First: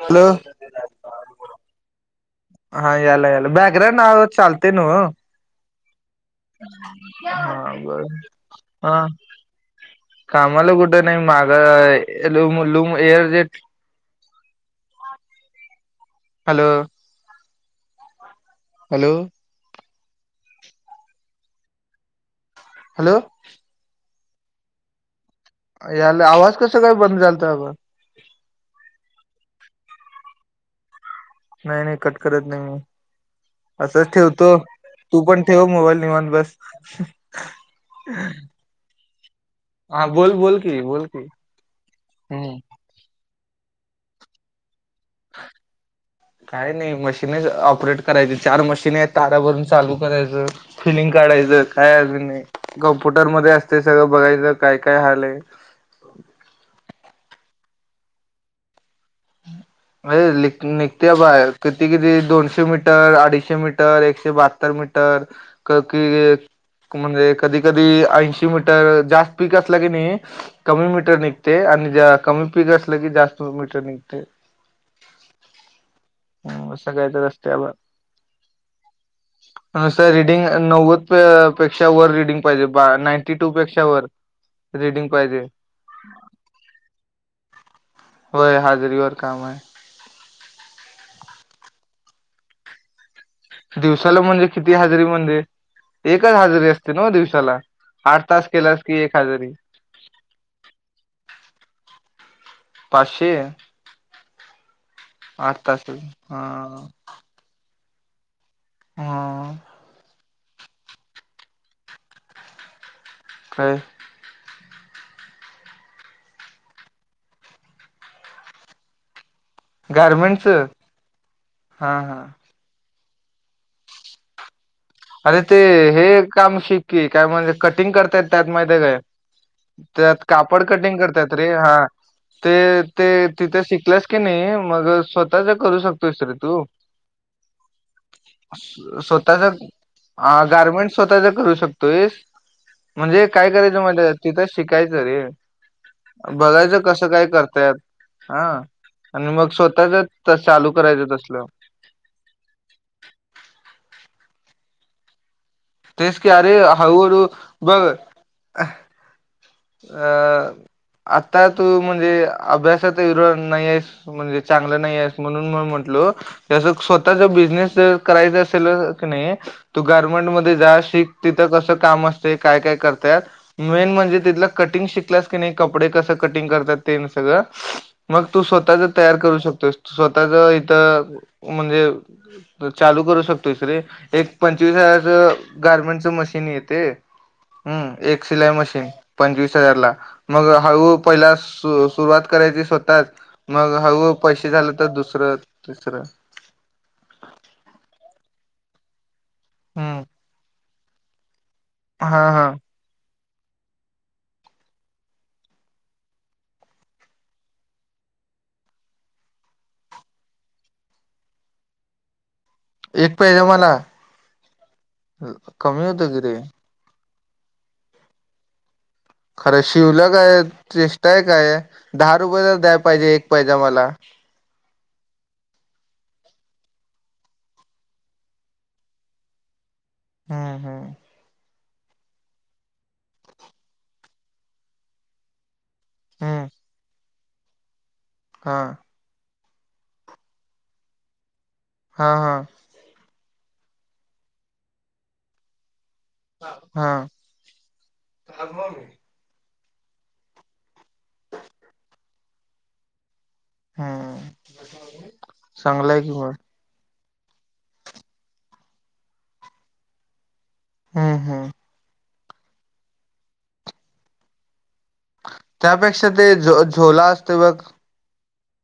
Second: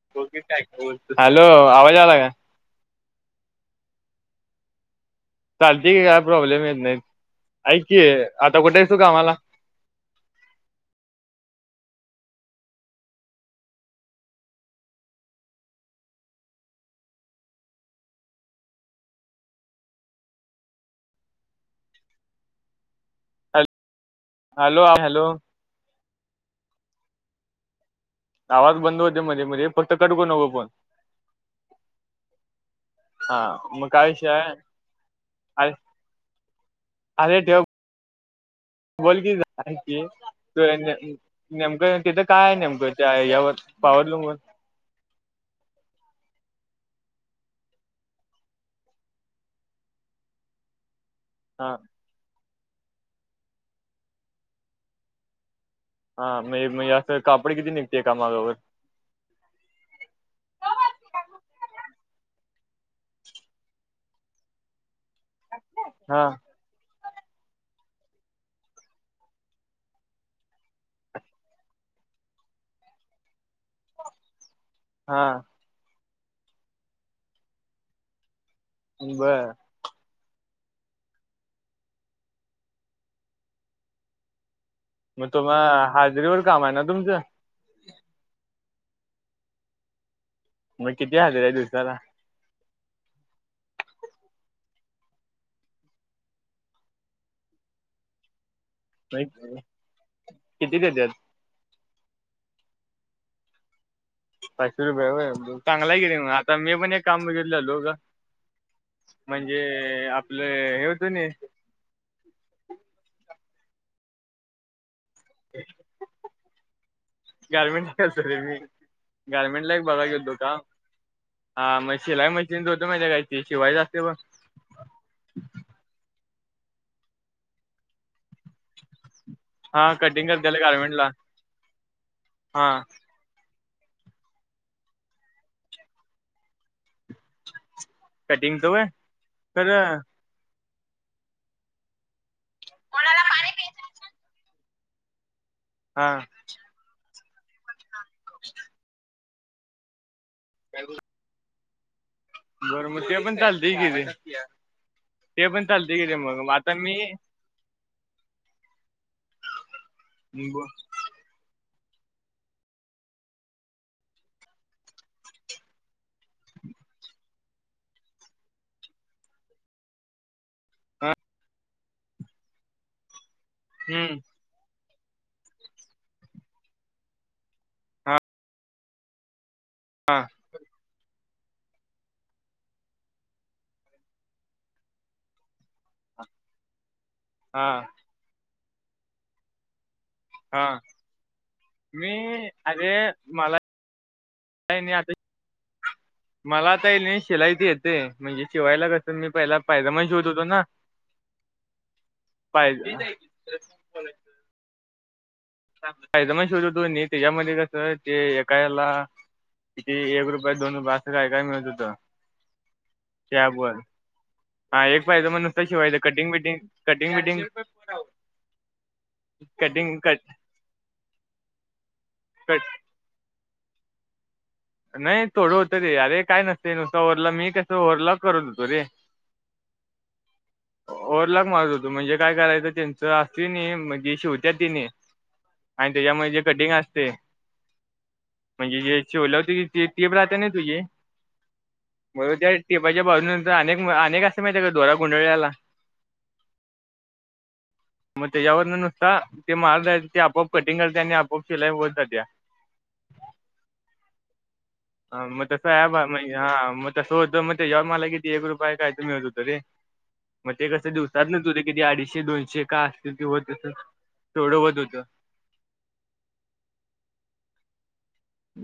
Hello य hello आवाज आला काय. हा येला येला बॅकग्रौं ना चालते नव. चालते की काय प्रॉब्लेम येत नाही. हा ऐक की बर आता कुठे आहे तू हा कामाला. कामाला कुठे नाही. माग लूम लूम एअर जे hello. Hello. Hello. Hello hello hello. याला आवाज कस काय बंद झालता अबा. आवाज बंद होते मध्ये मध्ये फक्त कट नको करु फोन. नाही नाही कट करत नाही मी. हा मग काय असंच विषय ठेवतो, आहे तू पण ठेव मोबाईल निवांत बस. अरे ठेव [unintelligible] बोल की गं, ऐक हा बोल बोल बोल की की नेमकं तिथं हम्म काय नेमकं. ते यावर पावरलूम वर. [unintelligible] काय नाही मशीनच ऑपरेट करायची, चार मशीन आहेत तारा भरून चालू करायचं. फिलिंग काढायचं हा काय अजून नाही. कम्प्युटरमध्ये असतेय सगळं बघायचं काय काय व्हालंय. हा हा, म्हणजे म्हणजे असं कापड किती निघते कामावर. [unintelligible] अ निघते बाहेर, किती किती दोनशे मीटर अडीचशे मीटर एकशे बहात्तर मीटर. ककी, हा म्हणजे कधी कधी ऐंशी मीटर जास्त पीक असलं की नाही. कमी मीटर निघते, आणि ज कमी पीक असलं की जास्त मीटर निघते. हा. ह सगळी हायत रस्त्यावर. बरं. नुसार रीडिंग नव्वद पेक्षा वर रीडिंग पाहिजे. बा नाईंटी टू पेक्षा वर [inaudible] मग पाहिजे तुम्हा हाजरीवर काम आहे ना तुमचं. व्हय हाजरीवर काम आहे. मग किती हजरी आहे दिवसाला. दिवसाला म्हणजे, किती हजरी म्हणजे एकच हजरी असते न्हव दिवसाला आठ तास केलास. की एक नाही हाजरी किती देत्यात. पाशे. पाचशे रुपय हाय होय तास चांगला आहे की रे, मग हा आता मी पण एक काम बघितलेलो‌ गं. हा. म्हणजे, आपलं हे होतं नी. काय? गारमेंट [unintelligible] गारमेंट ला एक बघाय गेलतो काम गारमेंटचं आ... हा मग शिलाई म [unintelligible] शिवायच असते बग. अरे ते, हे काम शिक की काय म्हणत्यात म्हणजे कटिंग करतायेत त्यात माहिती काय. हा त्यात कटिंग करत्याल कापड कटिंग गारमेंटला करत्यात. रे हा ते हा ते, तिथे शिकलास कनी, मग स्वतःचं करू शकतो रे तू. कटिंगचं होय स्वतःचं. खरं ह गार्मेंट स्वतःचा करू शकतोयस. म्हणजे काय करायचं माहिती काय. शिकायचं रे, हा. बघायचं कसं काय करतायत, हा आणि मग स्वतःचं. तस चालू करायचं तसलं. गरमत्या पण चालत कि ते पण चालते कि ते तेच की मग म अरे आता मी हळूहळू बघ अ हम्म आता तू म्हणजे अभ्यासात हरो नाही आहेस म्हणजे चांगलं नाही आहे म्हणून म म्हंटल जसं स्वतःचा बिझनेस जर करायचा असेल क नाही तू गारमेंटमध्ये जा शिक तिथं कसं काम असते काय काय करताय मेन म्हणजे तिथलं कटिंग शिकलास की नाही कपडे कसं कटिंग करतात ते सगळं मग तू स्वतःच तयार करू शकतोस स्वतःच इथं म्हणजे तर चालू करू शकतो रे एक पंचवीस हजारच गारमेंटच मशीन येते हा हम्म एक सिलाई मशीन पंचवीस हजार ला मग हा हळू पहिला मी सुरुवात करायची अरे स्वतःच मला मग हळ पैसे झालं काय तर नाही आता दुसरं तिसरं मला आता नाही शिलाईत येते म्हणजे शिवायला क तर मी पहिला फयदा हम्म मण शोध होतो ना हा हा पाहि ते फयदा मण शोधतो त्याच्यामध्ये कस ते एका याला किती एक रुपये दोन रुपय असं काय काय मिळत होत एक पाहिजे शॅब मला वर हा एक फायदा मण नसत कमी शिवायथ होतं कि कटिंग रे बिटिंग कटिंग बटिंग खरं शिवलं काय चेष्टाय काय दहा रुपये तर कट द्याय पाहिजे एक पाहिजे मला नाही थोडं होतं रे अरे काय नसतं नुस ओरला मी कसं ओरला करून होतो रे हम्म हम्म र लाख मझत त म्हणजे काय करायचं त्यांचं असते नाही म्हणजे शिवत्या तिने आणि त्याच्यामध्ये जे हम्म कटिंग असते हा म्हणजे जे शओलक झ टेप राहता ना तुझी हा मग हा त्या टेपाच्या बाजून नंतर अनेक अनेक असं माहितीय का धोरा गुंडळल्याला हा म याववर न ते मार ते आपआप कटिंग करते आणि आपआप शिलाई होत जात हम् ह मग तसं आहे बा हा मग तसं होतं मग जव्हा मला किती एक रुपय काय तुम्ही होतो त रे मग ते कसं हम्म दिवसात नच हम्म होते किती अडीचशे दोनशे का असतील किंवा तस थोडंवत होतं त्यापेक्षा ते झो झोला असते ब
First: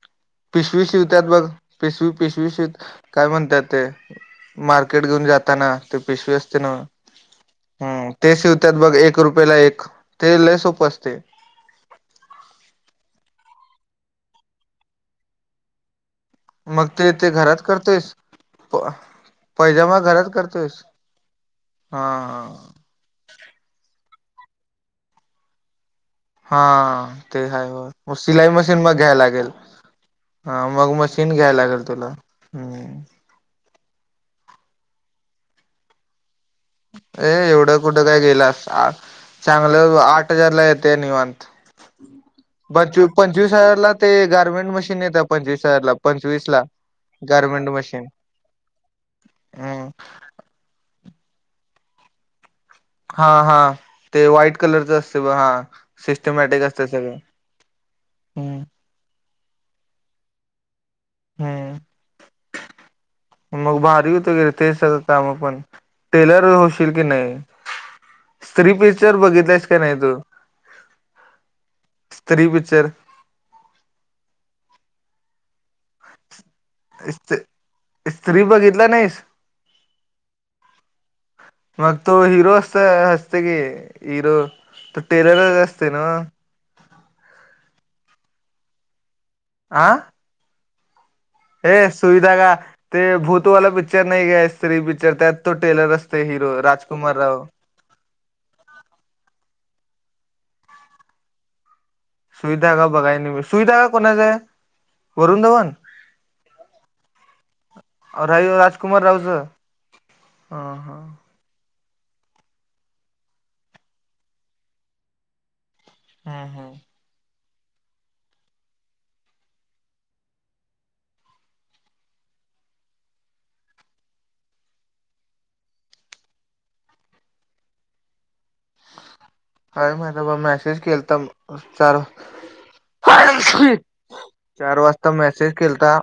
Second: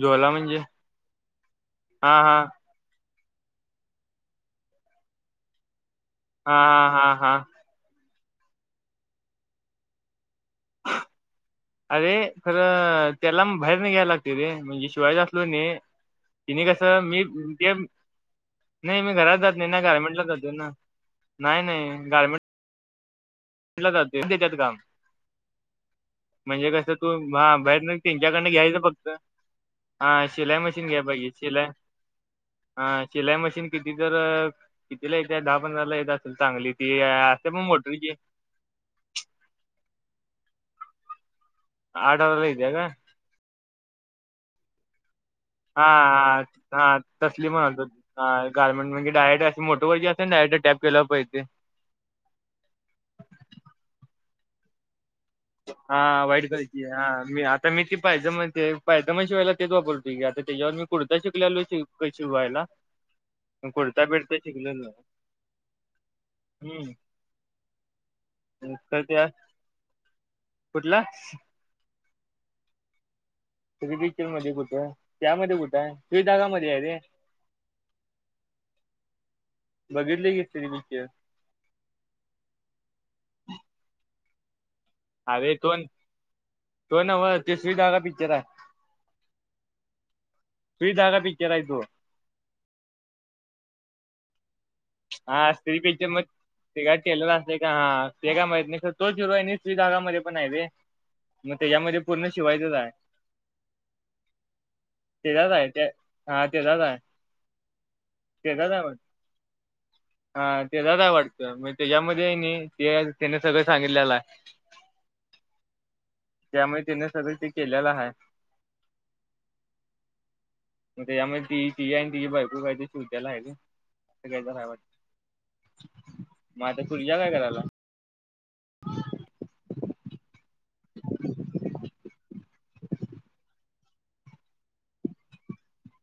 जोला म्हणजे पिशवी शिवतात बघ पिशवी हा हा पिशवी शिवत काय म्हणतात ते मार्केट घेऊन जाताना ते पिशवी हा असते ना. हा हा हा. हम् ते शिवतात बघ एक रुपयाेला एक ते ल सोप असते. अरे खरं त्याला बाहेर नाही घ्यायला लागत रे म्हणजे शिवायच असलो न. ति नाही मग कसं ते मी घरात ते करतोयस नाही मी घरात जात नाही नाही पैजामा गारमेंटला घरात जातो ना करतोयस नाही हा नाही गार्मेंट च्याात काम हा म्हणजे कसं तू ते हाय बहेर होय. मग त्यांच्याकडन सिलाई घ्यायचं मशीन मग फक्त घ्यायला लागेल हा शिलाई मशीन मग घ्या पाहिजे घ्यायला शिलाई लागेल तुला हा हम्म शिलाई मशीन किती तर कितीला येत दहा पंधरा ला येत असेल चांगली. ती अ असते पण एवढं कुठं मोटरीची काय गेलास चांगलं आठ हजारला येते निवांत आडवारला इ्याग पंचवी पंचवीस हजारला ते गार्मेंट मशीन येत. हाा हा तसली गारमेंट म्हणत हो. मशीन ह गारमेंट म्हणे डायरेटे हम्म मोठो वरची असते ना डयरेक्ट टॅप केला पाहिजे. हा हा ते व्हाईट कलरच ब हा हा वाईट सिस्टमॅटिक कराची असते हा सगळं मी आता मी ती पाहिजे हम्म म्हणते पाहि तर मग शिवायला तेच वापरतो की आता त्याच्यावर मी कुडता शिकलेलो हम्म श शिवायला मग कुडता भारी होते बिडता गर ते शिकलेलो सगळं काम आपण टेलर होशील हम्म की नाही स््री पिकचर बघितलास का नाही तू कुठलं स्त्री पिक्चर रिबिकचल मध्ये कुठं आहे त्यामध्ये कुठं आहे. हे धागामध्ये आहे रे त स्त्री बघितला नाहीस. बघितली घी तक मग तो हिरो असत हसते की हिरो तर ह तो तो ना ह तेशवीग पिक्चर आहे. आं. तुहीा? हे सुविधा का ते भूतवाला पिक्चर नाही गस स्त्री बिक्चर त्यात हा तो स्त्री टेलर पिक्चर असते मग हिरो ते काय राजकुमार टेलर राव असते हा ते काय मा तो चिरवा्रीधागामध्ये पण आहे र मग त्याच्यामध्ये पूर्ण शिवायचंच सुुईदगा आहे बघा नि च सुईदगा कोणा ज तेचाच आहे ते हा तेचाच आहे. रा त्याचाच आहे राजकुमार वाटतं राव स हा तेला वाटतं मग त्याच्यामध्ये आहे नाही ते त्याने सगळं सांगितलेला आहे. हम्म हम्म त्यामुळे तिने सगळ ते केलेलं आहे. [unintelligible] मग त्यामुळे ती ती आहे आणि तिची बायको काय त श उध्यायला आहे का अस कायचय वाटत. माता खुल जाला कराला काय माहि बा मेसेज केला तर चार चार वाजता मेसेज केलता.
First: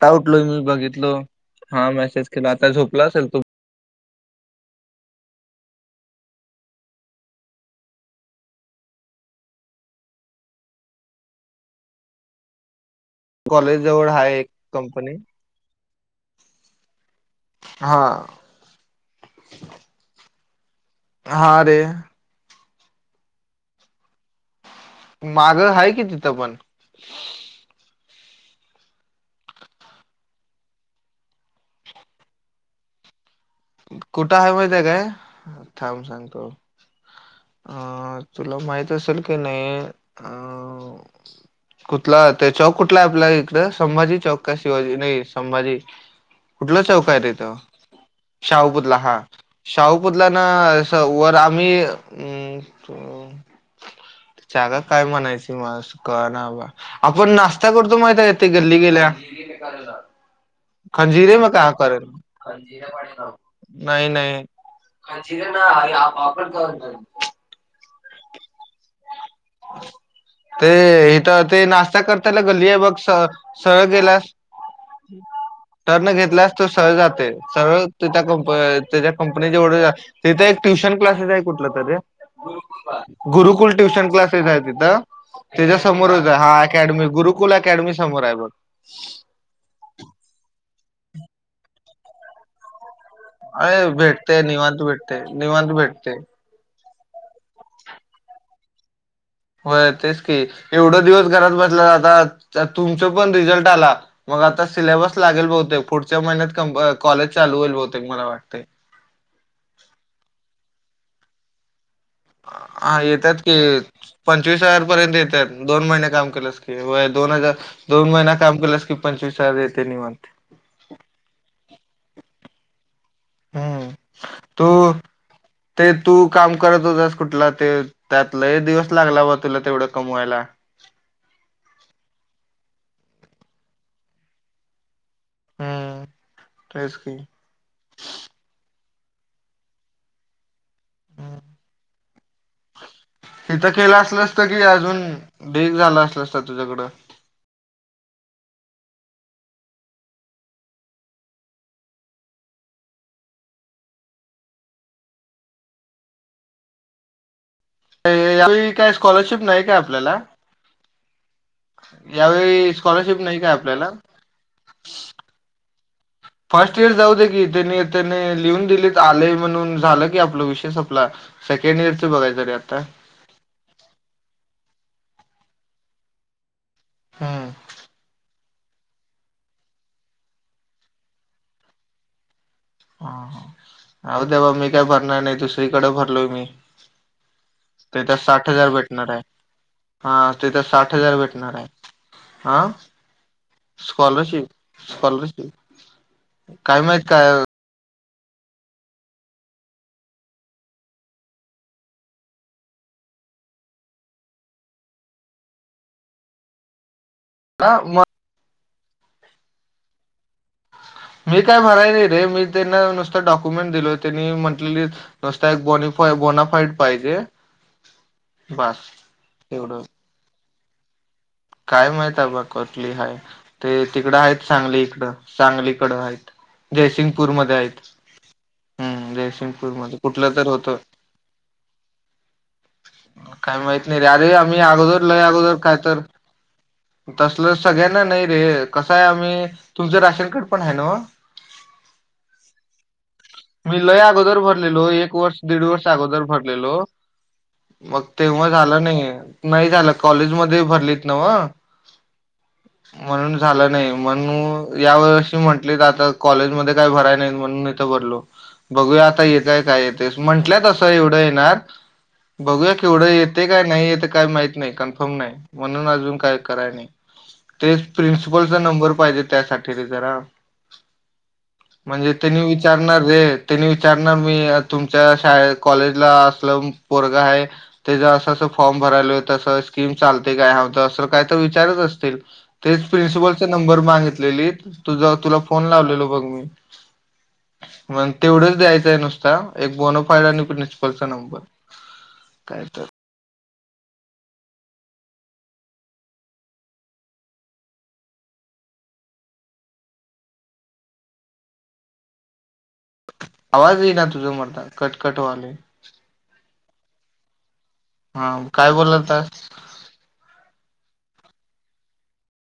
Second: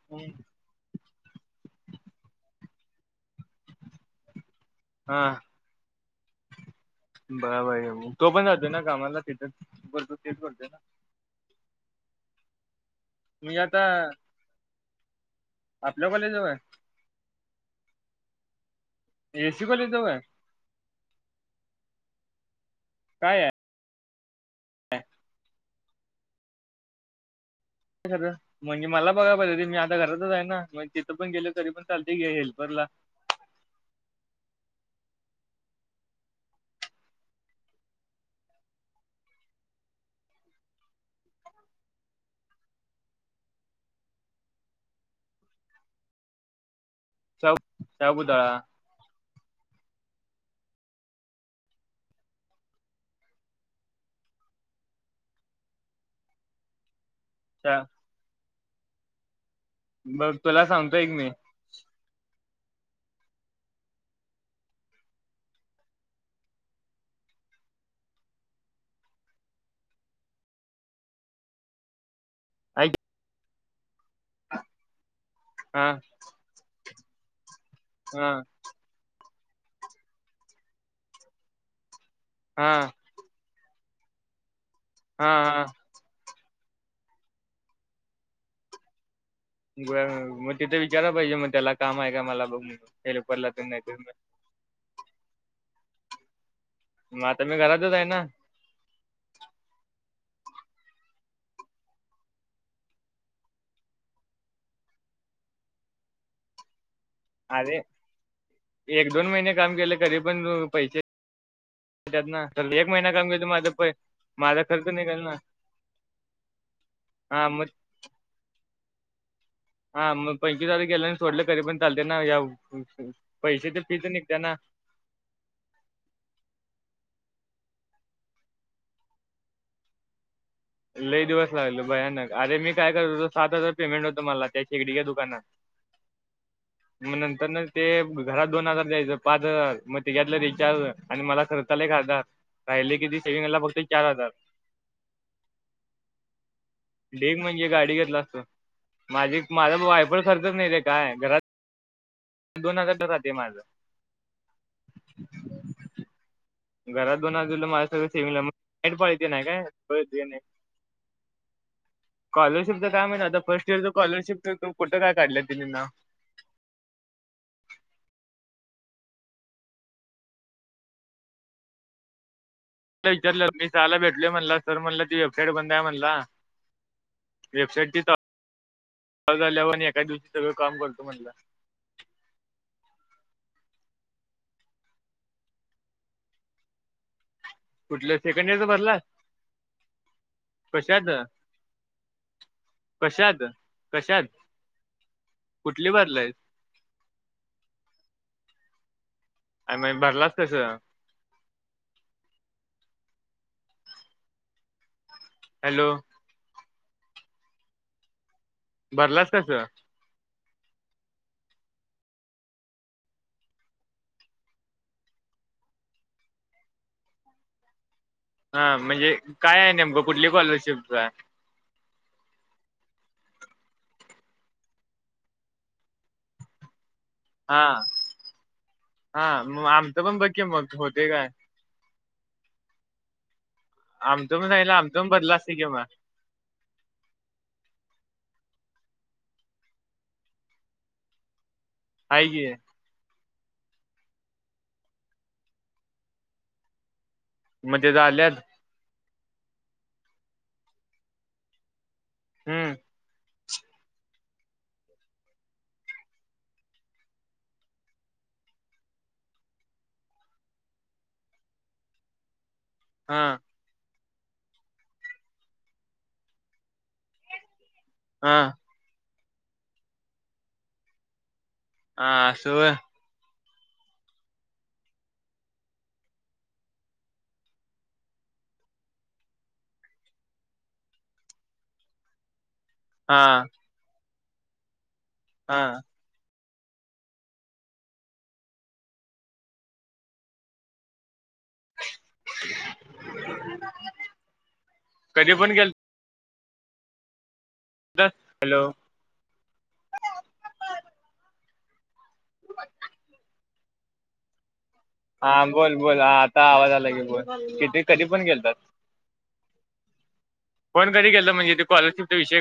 टलो मी बघितलो हा मेसेज केला आता झोपला असेल तो हा. बबार तो पण जातोय ना कामाला तिथेतो तेच करतोय ना. मी कॉलेज आता जवळ हा एक कंपनी आपल्या कॉलेज जवळ हा. एसी कोली जाऊ आहे हा रे काय आहे. मागं आहे की तिथं पण ह. म्हणजे मला बघा पाहिजे ते मी आता घरातच आहे ना मग तिथं पण गेलो तरी पण चालते घ हेल्परला कुठं आहे माहिित आहे काय थांब सांगतो अं तुला माहित असेल की नाही अ कुठला ते चौक कुठला आपल्या इकड संभाजी चौक का शिवाजी नाही संभाजी कुठला चौक रे तो शाबू शाबुदाळा शाहुपुतला हा शाहुपुतला ना वर आम्ही अ जागा काय म्हणायची मास क नाबा आपण नाश्ता करतो माहिित यथे गल्ली गेल्या बघ तुला सांगतो एक मी खंजीरे म का करेल जिर पडे नाही नाही का जिरण कर ते इथ ते नाश्ता करता ल गल्ली आहे ऐक बघ स सळ गेलास हा टर्न घेतल्यास तर सरळ जाते सरळ त्या हा कंप त्याच्या कंपनी ज एवढ तिथे एक ट्युशन क्लासेस आहे कुठलं तरी हा गुरुकुल ट्युशन क्लासेस आहे तिथं हा हा त्याच्या समोरच आहे हा अकॅडमी गुरुकुल अकॅडमी समोर आहे बग ग मग ते गरा पाहिजे मग त्याला काम आहे का मला बघ म अरे भेटते निवांत भेटते निवांत भेटते. मता मी घरातच आहे ना. हो तेच की एवढं दिवस घरात बसला आता तुमचं पण रिझल्ट आला. मग आता सिलेबस लागेल बहुतेक पुढच्या महिन्यात कॉलेज चाल होईल अरे बहुतेक मला वाटते. एक दोन महिने काम केले करी पण पैसे त्यात ना तर एक हा महिना काम येतात केलं तर की माझं पै पंचवीस माझा हजार खर्च पर्यंत निघेल ना येतात दोन महिने काम केलंस ते दोन हा हजार मग दोन महिना काम केलंस की पंचवीस हजारेत हा मग पंचवीसज गेल्या आणि सोडलं करी पण चालत ना या पैसेचे हम्म फीच निघतेना तू ते तू काम करत होतास कुठला ते त्यातलं दिवस लागला बा तुला तेवढं कमवायला लई दिवस लागलो भयानक अरे मी काय करतो सात हजार पेमेंट होतो मला त्या शेकडीच्या्या दुकानात हम्म तेच मग की नंतर न ते घरात दोन हजार द्यायचं पाच हजार मग ते घेतलं रिचार्ज आणि मला खर् चाला एक हजार राहिले किती सेविंगला तिथं फक्त केलं चार असलं हजार असतं अजून डेग झाला असलासता तुझ्याकडं डग म्हणजे गाडी घेतला असत माझी माझा वायफळ खरचच नाही रे काय घरात दोन हजारचाखात माझ घरात बोनजूला माझ सगळं यावेळी काय सेमंगईट पळते स्कॉलरशिप नाही काय आपल्याला कायळ नाही यावेळी स्कॉलरशिपच काय स्कॉलरशिप माहि आता नाही फर्स्ट इयरच आपल्याला स्कॉलरशिप फोटं काय काढलं तिना फर्स्ट इयर जाऊ दे की त्यानी त्याने लिहून दिले आलेय म्हणून झालं की आपला विशेष आपला सेकंड इयरचं बघायचं र आता विचारलं मी चहायला भेटलय म्हणला सर म्हणला ती वेबसाईट बंद आहे म्हणला हम्म वेबसाईट झाल्यावर आणि एका दिवशी सगळं काम करतो म्हटलं हा हा अह दे बा मी काय भरणार नाही दुसरीकडे भरलोय मी कुठलं त्याच्यात साठ सेकंड इयरचं हजार भरलास भेटणार आहे हा तेथ साठ कशात हजार भेटणार आहे हा कशात कशात स्कॉलरशिप कुठली बाजला आहे काही माहीित काय आणि नाही भरलास कसं हॅलो ह म भरलास कसं मी काय भणाय नाही रे मी त्यांना नुसतं डॉक्युमेंट दिलो त्यांनी म्हटले नसता एक बोनीफा बोनाफाईट पाहिजे हा बास म्हणजे काय आहे एवढं नेमकं कुठली स्कॉलरशिपच काय माहित बाघ कटली हाय ते तिकडं आहेत सांगली इकडं सांगलीकडं आहेत हा जयसिंगपूरमध्येध्ये आहेत हम्म हा मग जयसिंगपूरमध्येध्ये आमचं पण बघ कुठलं की तर मग होतो होते काय काही माहित नाही रे अरे आमचं पण आम्ही सांगितलं आमचं अगोदर पण लय भरलं असते अगोदर की काय मग तर तसल सगळ्यांना नाही रे कसं आहे आम्ही तुमचं राशन कार्ड पण आहे ना काजे मी लय अगोदर भरलेलो एक वर्ष दीड वर्ष अगोदर भरलेलो म्हणजे मग झाल्यात तेव्हा झालं नाही नाही झालं कॉलेज मध्ये भरलीत ना म हम्म म्हणून झालं नाही म्हण या वर्षी म्हटली तर आता कॉलेजमध्येध्ये काही भराय नाहीत म्हणून इथं बरलो बघूया आता येतय काय येतेस म्हंटलं तसं एवढं येणार बघूया केवढं हा येते काय नाहीेत काही माहित नाही कन्फर्म नाही म्हणून अजून काय कराय नाही ते हा प्रिन्सिपलचा नंबर पाहिजे त्यासाठी रे जरा... हा म्हणजे त्यांनी असं व्हय विचारणार.. अरे त्यांनी विचार ना मी तुमच्या शाळेत कॉलेजला असलं पोरग आहे.. तेचा अस अस फॉर्म भरायला तसं स्कीम चालते काय हत असं काय तर विचारच असतील.. तेच हा प्रिन्सिपलचा नंबर मागितलेली तुझ तुला फोन हा लावलेलो बघ मी... मग तेवढंच द्यायचंय नुसता एक बोनोफायड आणि प्रिन्सिपलचा नंबर... काय तर. कधी पण गेल... हॅलो.. [unintelligible] आवाज येई ना तुझा मरदा... हा बोल बोल हा आता आवाज आला की बोल किती... कधी पण हा गेलतात काय बोलाल तर... कोणतरी गेलं म्हणजे ते स्कॉलरशिपचा विषय..